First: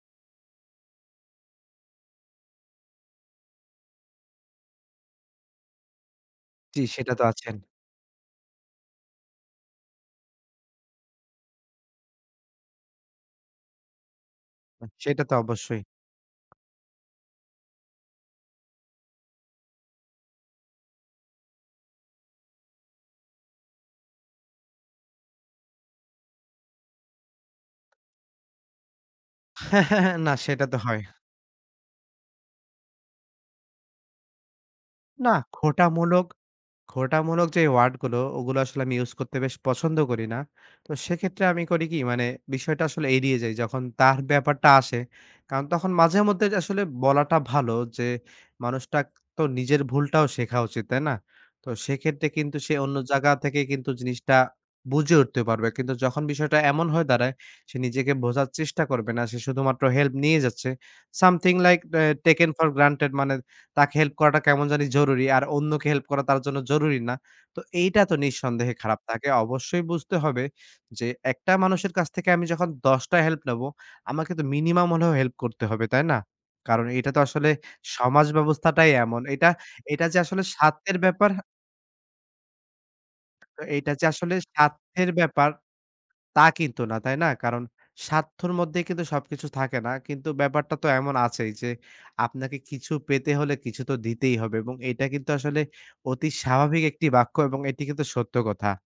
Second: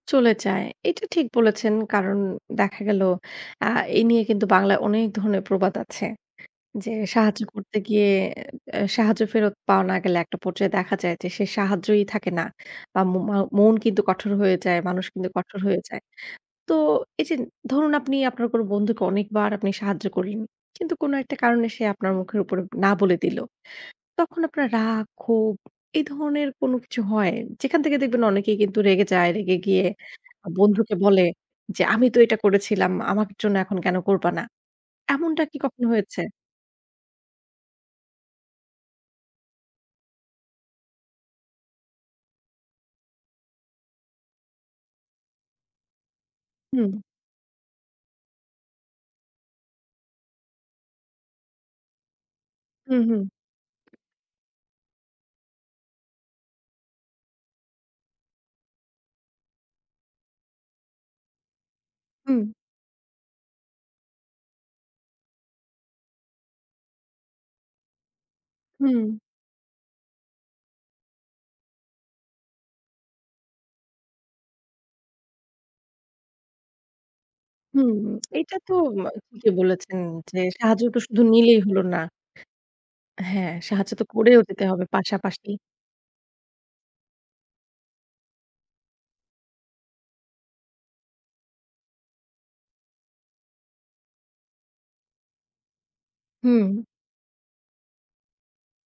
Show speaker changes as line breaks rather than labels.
চলে যায়। এটা ঠিক বলেছেন। কারণ দেখা গেল, আ এ নিয়ে কিন্তু বাংলায় অনেক ধরনের প্রবাদ আছে।
জি,
যে,
সেটা তো
সাহায্য
আছেন।
করতে গিয়ে এ সাহায্য ফেরত পাওয়া না গেলে একটা পর্যায়ে দেখা যায় যে, সে সাহায্যই থাকে না। বা মো মাও মন কিন্তু কঠোর হয়ে যায়। মানুষ
সেটা
কিন্তু
তো
কঠোর হয়ে
অবশ্যই।
যায়। তো, এই যে ধরুন আপনি আপনার কোন বন্ধুকে অনেকবার আপনি সাহায্য করলেন। কিন্তু কোন একটা কারণে সে আপনার মুখের উপর না বলে দিল। তখন আপনার রাগ, ক্ষোভ এই ধরনের কোনো কিছু হয়? যেখান থেকে দেখবেন অনেকেই কিন্তু রেগে যায়। রেগে গিয়ে
না, সেটা তো
বন্ধুকে
হয়।
বলে, "যে আমি তো এটা করেছিলাম, আমার জন্য এখন কেন করবা না?"
নাহ,
এমনটা কি কখন
খোঁটা
হয়েছে?
মূলক খোটা মূলক যে ওয়ার্ড গুলো ওগুলো আসলে আমি ইউজ করতে বেশ পছন্দ করি না। তো সেক্ষেত্রে আমি করি কি? মানে বিষয়টা আসলে এড়িয়ে যাই। যখন তার ব্যাপারটা আসে। কারণ তখন মাঝে মধ্যে আসলে
হু।
বলাটা ভালো। যে, মানুষটাক তো নিজের ভুলটাও শেখা উচিত। তাই না? তো সেক্ষেত্রে কিন্তু সে
হু,
অন্য
হু।
জাগা থেকে কিন্তু জিনিসটা বুঝে উঠতে পারবে। কিন্তু যখন বিষয়টা এমন হয়ে দাঁড়ায়, সে নিজেকে বোঝার চেষ্টা করবে না। সে শুধুমাত্র হেল্প নিয়ে যাচ্ছে। Something like a taken
hmm.
For granted. মানে তাকে হেল্প করাটা কেমন জানি জরুরি আর অন্যকে হেল্প করা তার জন্য জরুরি না। তো এইটা তো নিঃসন্দেহে খারাপ।
হম।
তাকে অবশ্যই বুঝতে হবে যে, একটা মানুষের কাছ থেকে আমি যখন ১০ টা হেল্প নেব। আমাকে তো মিনিমাম হলেও হেল্প করতে হবে, তাই না? কারণ, এটা তো আসলে
হুম,
সমাজ
এইটা তো
ব্যবস্থাটাই
আ
এমন। এটা,
ঠিকই বলেছেন
এটা, যে
যে,
আসলে
সাহায্য
স্বার্থের
তো শুধু
ব্যাপার
নিলেই হল না হ্যাঁ,
তো,
সাহায্য
এইটা
তো
যে আসলে
করেও যেতে হবে
স্বার্থের ব্যাপার
পাশাপাশি।
তা কিন্তু না, তাই না? কারণ স্বার্থর মধ্যে কিন্তু সবকিছু থাকে না। কিন্তু ব্যাপারটা তো এমন আছেই। যে আপনাকে কিছু পেতে হলে কিছু তো দিতেই হবে। এবং এটা কিন্তু আসলে অতি স্বাভাবিক
হু।
একটি বাক্য এবং এটি কিন্তু সত্য কথা।